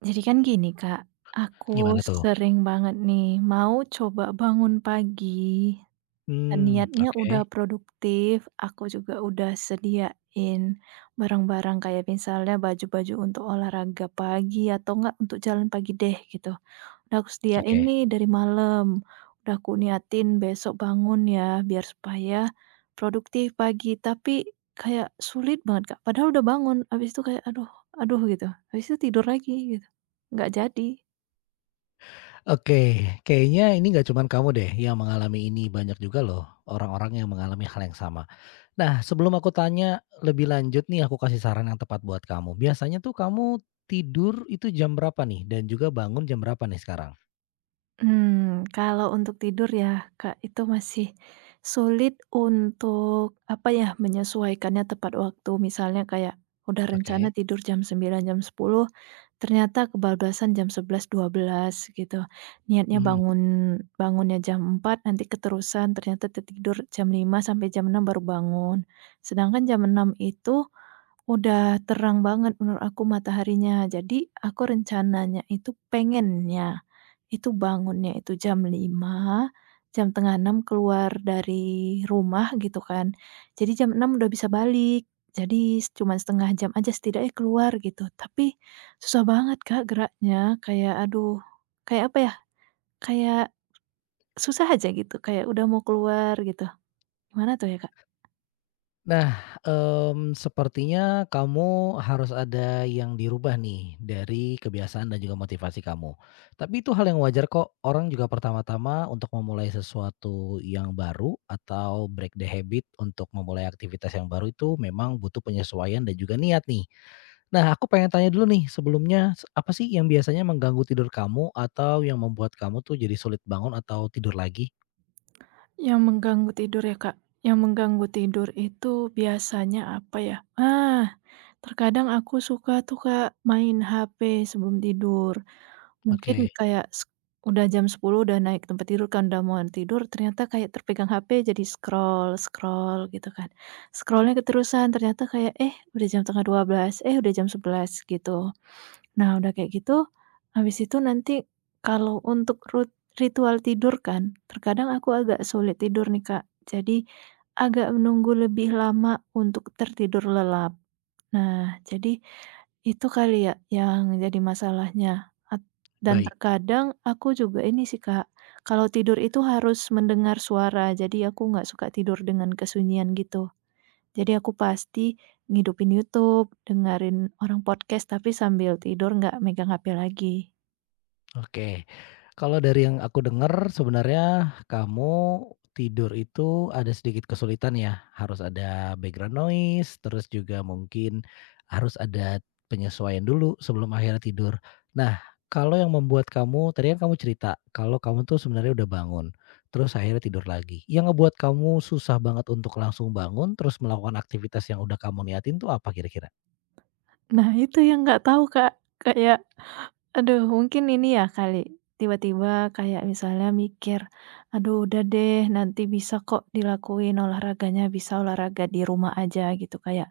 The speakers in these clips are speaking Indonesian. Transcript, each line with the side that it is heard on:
right: Jadi kan gini Kak, aku
left: Gimana tuh?
right: sering banget nih mau coba bangun pagi, dan
left: Mmm.
right: niatnya udah
left: Oke
right: produktif, aku juga udah sediain barang-barang kayak misalnya baju-baju untuk olahraga pagi atau enggak untuk jalan pagi deh gitu. Udah aku sediain
left: oke.
right: nih dari malam, udah aku niatin besok bangun ya biar supaya produktif pagi, tapi kayak sulit banget, Kak. Padahal udah bangun, habis itu kayak, "Aduh aduh," gitu, habis itu tidur lagi gitu, nggak jadi.
left: Oke, kayaknya ini nggak cuman kamu deh yang mengalami ini, banyak juga loh orang-orang yang mengalami hal yang sama. Nah, sebelum aku tanya lebih lanjut nih, aku kasih saran yang tepat buat kamu. Biasanya tuh kamu tidur itu jam berapa nih? Dan juga bangun jam berapa nih sekarang?
right: Kalau untuk tidur ya, Kak, itu masih sulit untuk apa ya, menyesuaikannya tepat waktu. Misalnya kayak udah rencana
left: Oke.
right: tidur jam 9 jam 10. Ternyata kebablasan jam 11 12 gitu. Niatnya
left: Mhm.
right: bangunnya jam empat, nanti keterusan ternyata tertidur jam lima sampai jam enam baru bangun. Sedangkan jam enam itu udah terang banget menurut aku mataharinya. Jadi aku rencananya itu pengennya itu bangunnya itu jam lima, jam tengah enam keluar dari rumah gitu kan. Jadi jam enam udah bisa balik. Jadi cuman 1 jam aja setidaknya keluar gitu. Tapi susah banget Kak geraknya, kayak aduh, kayak apa ya, kayak susah aja gitu, kayak udah mau keluar gitu. Gimana tuh ya Kak?
left: Nah, sepertinya kamu harus ada yang dirubah nih dari kebiasaan dan juga motivasi kamu. Tapi itu hal yang wajar kok, orang juga pertama-tama untuk memulai sesuatu yang baru atau break the habit untuk memulai aktivitas yang baru itu memang butuh penyesuaian dan juga niat nih. Nah, aku pengen tanya dulu nih sebelumnya, apa sih yang biasanya mengganggu tidur kamu atau yang membuat kamu tuh jadi sulit bangun atau tidur lagi?
right: Yang mengganggu tidur ya Kak? Yang mengganggu tidur itu biasanya apa ya? Ah, terkadang aku suka tuh Kak main HP sebelum tidur. Mungkin
left: Oke,
right: kayak udah jam 10 udah naik tempat tidur kan, udah mau tidur ternyata kayak terpegang HP jadi scroll-scroll gitu kan. Scrollnya keterusan ternyata kayak, eh, udah jam tengah 12 eh, udah jam 11 gitu. Nah udah kayak gitu, habis itu nanti kalau untuk ritual tidur kan, terkadang aku agak sulit tidur nih, Kak. Jadi agak menunggu lebih lama untuk tertidur lelap. Nah jadi itu kali ya yang jadi masalahnya? Dan
left: baik.
right: terkadang aku juga ini sih, Kak, kalau tidur itu harus mendengar suara, jadi aku nggak suka tidur dengan kesunyian gitu. Jadi aku pasti ngidupin YouTube, dengerin orang podcast, tapi sambil tidur nggak megang HP lagi.
left: Oke. Kalau dari yang aku dengar sebenarnya kamu tidur itu ada sedikit kesulitan ya, harus ada background noise, terus juga mungkin harus ada penyesuaian dulu sebelum akhirnya tidur. Nah, kalau yang membuat kamu tadi kan kamu cerita kalau kamu tuh sebenarnya udah bangun, terus akhirnya tidur lagi. Yang ngebuat kamu susah banget untuk langsung bangun terus melakukan aktivitas yang udah kamu niatin tuh apa kira-kira?
right: Nah itu yang nggak tahu, Kak, kayak aduh, mungkin ini ya kali, tiba-tiba kayak misalnya mikir, "Aduh udah deh, nanti bisa kok dilakuin olahraganya, bisa olahraga di rumah aja," gitu. Kayak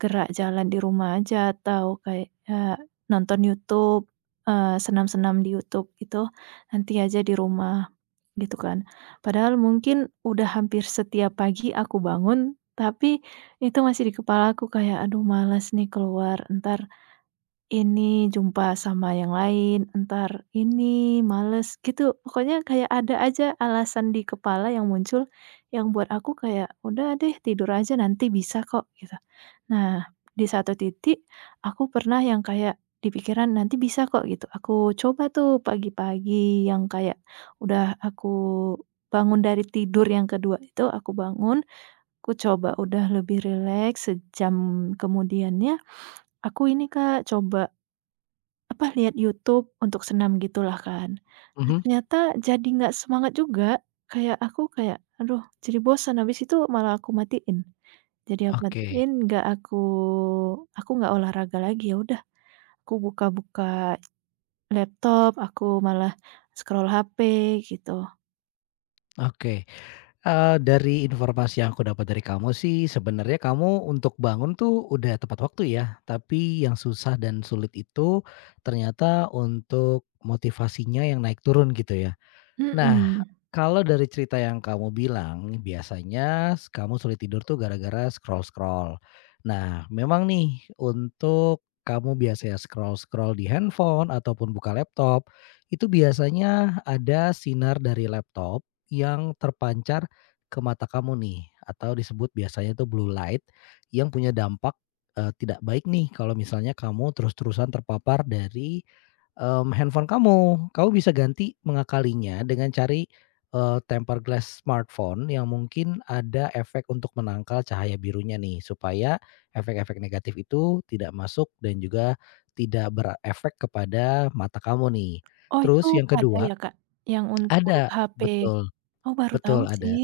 right: gerak jalan di rumah aja atau kayak, nonton YouTube, senam-senam di YouTube gitu, nanti aja di rumah, gitu kan. Padahal mungkin udah hampir setiap pagi aku bangun, tapi itu masih di kepala aku kayak, "Aduh malas nih keluar, entar ini jumpa sama yang lain, entar ini males gitu, pokoknya kayak ada aja alasan di kepala yang muncul, yang buat aku kayak, "Udah deh tidur aja nanti bisa kok," gitu. Nah, di satu titik aku pernah yang kayak di pikiran, "Nanti bisa kok," gitu. Aku coba tuh pagi-pagi yang kayak udah aku bangun dari tidur yang kedua itu, aku bangun, aku coba udah lebih rileks, sejam kemudiannya aku ini Kak, coba apa, lihat YouTube untuk senam gitulah kan. Nah,
left: Mhm,
right: ternyata jadi nggak semangat juga, kayak aku kayak, aduh jadi bosan, habis itu malah aku matiin. Jadi aku matiin,
left: oke
right: nggak aku nggak olahraga lagi, ya udah aku buka-buka laptop, aku malah scroll HP gitu.
left: oke. Dari informasi yang aku dapat dari kamu sih, sebenarnya kamu untuk bangun tuh udah tepat waktu ya, tapi yang susah dan sulit itu ternyata untuk motivasinya yang naik turun gitu ya? Nah,
right: Mhm.
left: kalau dari cerita yang kamu bilang, biasanya kamu sulit tidur tuh gara-gara scroll-scroll. Nah, memang nih untuk kamu biasanya scroll-scroll di handphone ataupun buka laptop, itu biasanya ada sinar dari laptop yang terpancar ke mata kamu nih, atau disebut biasanya tuh blue light yang punya dampak, tidak baik nih kalau misalnya kamu terus-terusan terpapar dari handphone kamu. Kamu bisa ganti mengakalinya dengan cari, tempered glass smartphone yang mungkin ada efek untuk menangkal cahaya birunya nih, supaya efek-efek negatif itu tidak masuk dan juga tidak berefek kepada mata kamu nih.
right: Oh itu
left: Terus yang
right: ada
left: kedua
right: ya Kak, yang untuk
left: ada,
right: HP?
left: betul,
right: Oh baru tahu
left: betul
right: sih.
left: ada.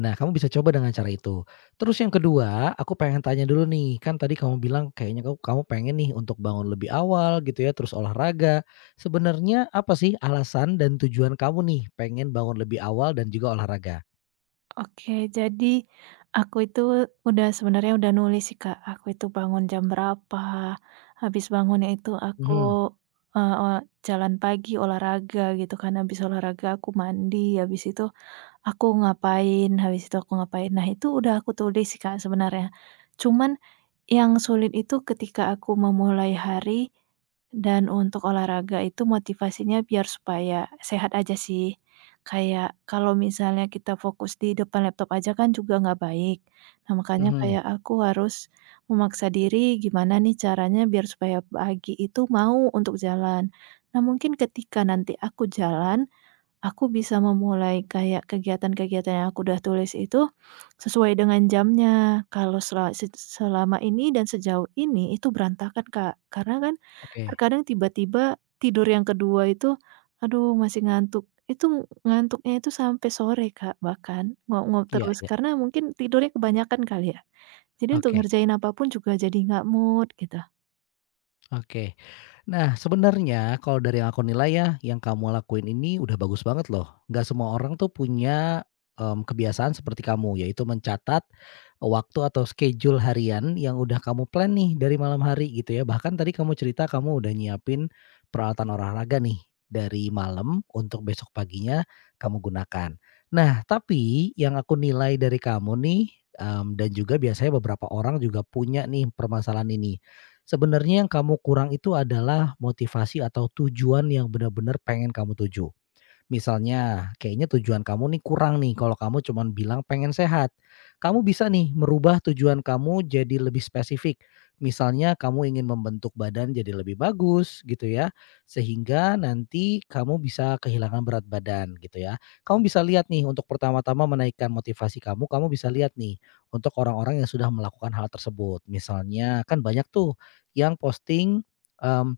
left: Nah, kamu bisa coba dengan cara itu. Terus yang kedua, aku pengen tanya dulu nih, kan tadi kamu bilang kayaknya kamu kamu pengen nih untuk bangun lebih awal gitu ya, terus olahraga. Sebenarnya apa sih alasan dan tujuan kamu nih pengen bangun lebih awal dan juga olahraga?
right: Oke, jadi aku itu udah sebenarnya udah nulis sih, Kak. Aku itu bangun jam berapa, habis bangunnya itu aku,
left: Mhm
right: eee, ola jalan pagi, olahraga gitu kan, habis olahraga aku mandi, habis itu aku ngapain habis itu aku ngapain. Nah, itu udah aku tulis sih, Kak, sebenarnya. Cuman yang sulit itu ketika aku memulai hari dan untuk olahraga itu motivasinya biar supaya sehat aja sih. Kayak kalau misalnya kita fokus di depan laptop aja kan juga nggak baik. Nah, makanya
left: mhm,
right: kayak aku harus memaksa diri gimana nih caranya biar supaya pagi itu mau untuk jalan. Nah, mungkin ketika nanti aku jalan, aku bisa memulai kayak kegiatan-kegiatan yang aku udah tulis itu, sesuai dengan jamnya. Kalau selama ini dan sejauh ini itu berantakan, Kak. Karena kan
left: oke.
right: terkadang tiba-tiba tidur yang kedua itu, aduh masih ngantuk. Itu ngantuknya itu sampai sore, Kak, bahkan nguap-nguap
left: Iya
right: terus
left: iya,
right: karena mungkin tidurnya kebanyakan kali ya. Jadi untuk
left: oke.
right: ngerjain apapun juga jadi nggak mood gitu.
left: Oke. Nah, sebenarnya kalau dari yang aku nilai ya, yang kamu lakuin ini udah bagus banget loh. Nggak semua orang tuh punya, kebiasaan seperti kamu, yaitu mencatat waktu atau schedule harian yang udah kamu plan nih dari malam hari gitu ya. Bahkan tadi kamu cerita kamu udah nyiapin peralatan olahraga nih dari malam untuk besok paginya kamu gunakan. Nah, tapi yang aku nilai dari kamu nih, dan juga biasanya beberapa orang juga punya nih permasalahan ini, sebenarnya yang kamu kurang itu adalah motivasi atau tujuan yang benar-benar pengen kamu tuju. Misalnya, kayaknya tujuan kamu nih kurang nih kalau kamu cuman bilang pengen sehat. Kamu bisa nih merubah tujuan kamu jadi lebih spesifik. Misalnya kamu ingin membentuk badan jadi lebih bagus gitu ya, sehingga nanti kamu bisa kehilangan berat badan gitu ya. Kamu bisa lihat nih untuk pertama-tama menaikkan motivasi kamu, kamu bisa lihat nih untuk orang-orang yang sudah melakukan hal tersebut. Misalnya kan banyak tuh yang posting, mmm,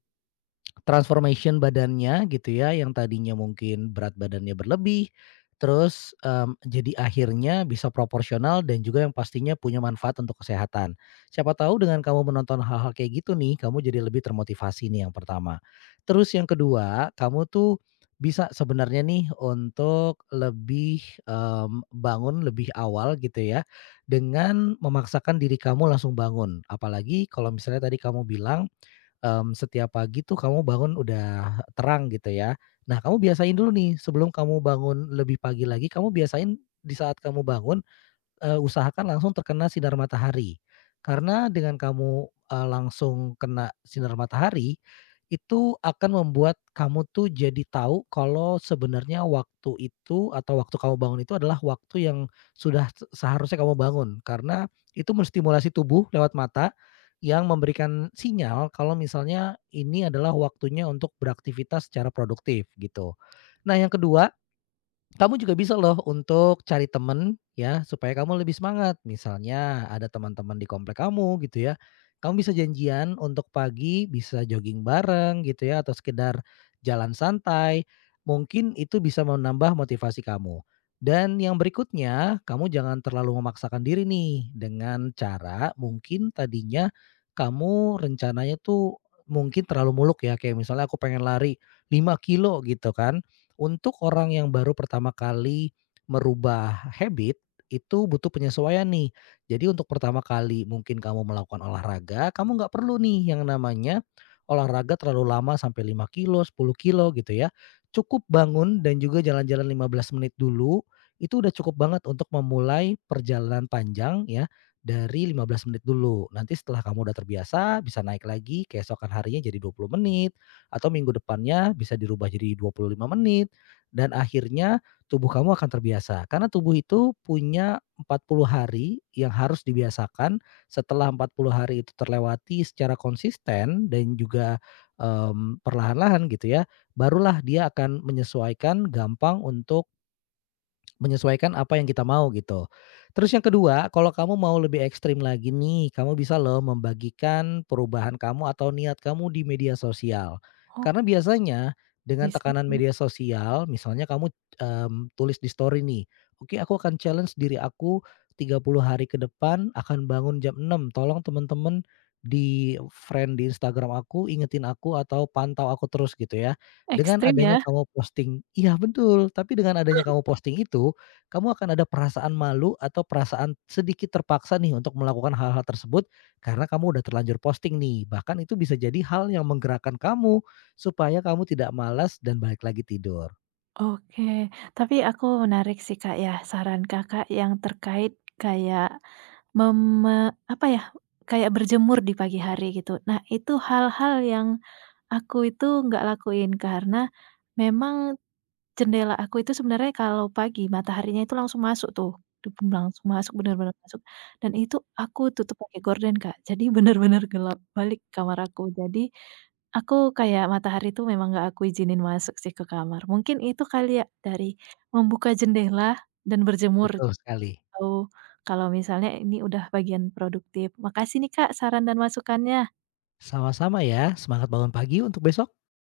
left: transformation badannya gitu ya, yang tadinya mungkin berat badannya berlebih, terus, jadi akhirnya bisa proporsional dan juga yang pastinya punya manfaat untuk kesehatan. Siapa tahu dengan kamu menonton hal-hal kayak gitu nih, kamu jadi lebih termotivasi nih yang pertama. Terus yang kedua, kamu tuh bisa sebenarnya nih untuk lebih, bangun lebih awal gitu ya, dengan memaksakan diri kamu langsung bangun. Apalagi kalau misalnya tadi kamu bilang setiap pagi tuh kamu bangun udah terang gitu ya. Nah, kamu biasain dulu nih sebelum kamu bangun lebih pagi lagi, kamu biasain di saat kamu bangun, usahakan langsung terkena sinar matahari. Karena dengan kamu, langsung kena sinar matahari, itu akan membuat kamu tuh jadi tahu kalau sebenarnya waktu itu atau waktu kamu bangun itu adalah waktu yang sudah seharusnya kamu bangun. Karena itu menstimulasi tubuh lewat mata yang memberikan sinyal kalau misalnya ini adalah waktunya untuk beraktivitas secara produktif gitu. Nah, yang kedua. Kamu juga bisa loh untuk cari temen ya, supaya kamu lebih semangat. Misalnya ada teman-teman di komplek kamu gitu ya, kamu bisa janjian untuk pagi bisa jogging bareng gitu ya, atau sekedar jalan santai. Mungkin itu bisa menambah motivasi kamu. Dan yang berikutnya, kamu jangan terlalu memaksakan diri nih dengan cara mungkin tadinya kamu rencananya tuh mungkin terlalu muluk ya, kayak misalnya aku pengen lari 5 kilo gitu kan. Untuk orang yang baru pertama kali merubah habit, itu butuh penyesuaian nih. Jadi untuk pertama kali mungkin kamu melakukan olahraga, kamu nggak perlu nih yang namanya olahraga terlalu lama sampai 5 kilo, 10 kilo gitu ya. Cukup bangun dan juga jalan-jalan 15 menit dulu, itu udah cukup banget untuk memulai perjalanan panjang ya, dari 15 menit dulu. Nanti setelah kamu udah terbiasa bisa naik lagi keesokan harinya jadi 20 menit, atau minggu depannya bisa dirubah jadi 25 menit, dan akhirnya tubuh kamu akan terbiasa. Karena tubuh itu punya 40 hari yang harus dibiasakan, setelah 40 hari itu terlewati secara konsisten dan juga, perlahan-lahan gitu ya, barulah dia akan menyesuaikan gampang untuk menyesuaikan apa yang kita mau gitu. Terus yang kedua, kalau kamu mau lebih ekstrim lagi nih, kamu bisa loh membagikan perubahan kamu atau niat kamu di media sosial.
right: Oh,
left: Karena biasanya dengan
right: bisa
left: tekanan
right: sih.
left: media sosial, misalnya kamu, tulis di story nih, "Oke, aku akan challenge diri aku 30 hari ke depan akan bangun jam 6. Tolong teman-teman di friend di Instagram aku ingetin aku atau pantau aku terus," gitu ya. Dengan
right: Ekstrim
left: adanya
right: ya.
left: kamu posting, iya betul, tapi dengan adanya kamu posting itu, kamu akan ada perasaan malu atau perasaan sedikit terpaksa nih untuk melakukan hal-hal tersebut karena kamu udah terlanjur posting nih. Bahkan itu bisa jadi hal yang menggerakkan kamu supaya kamu tidak malas dan balik lagi tidur.
right: Oke, tapi aku menarik sih Kak ya, saran Kakak yang terkait kayak meme apa ya, kayak berjemur di pagi hari gitu. Nah, itu hal-hal yang aku itu nggak lakuin karena memang jendela aku itu sebenarnya kalau pagi mataharinya itu langsung masuk tuh, debun langsung masuk, bener-bener masuk, dan itu aku tutup pakai gorden, Kak. Jadi bener-bener gelap balik kamar aku. Jadi, aku kayak matahari itu memang nggak aku izinin masuk sih ke kamar. Mungkin itu kali ya dari membuka jendela dan berjemur
left: Betul sekali.
right: atau kalau misalnya ini udah bagian produktif. Makasih nih, Kak, saran dan masukannya.
left: Sama-sama ya, semangat bangun pagi untuk besok.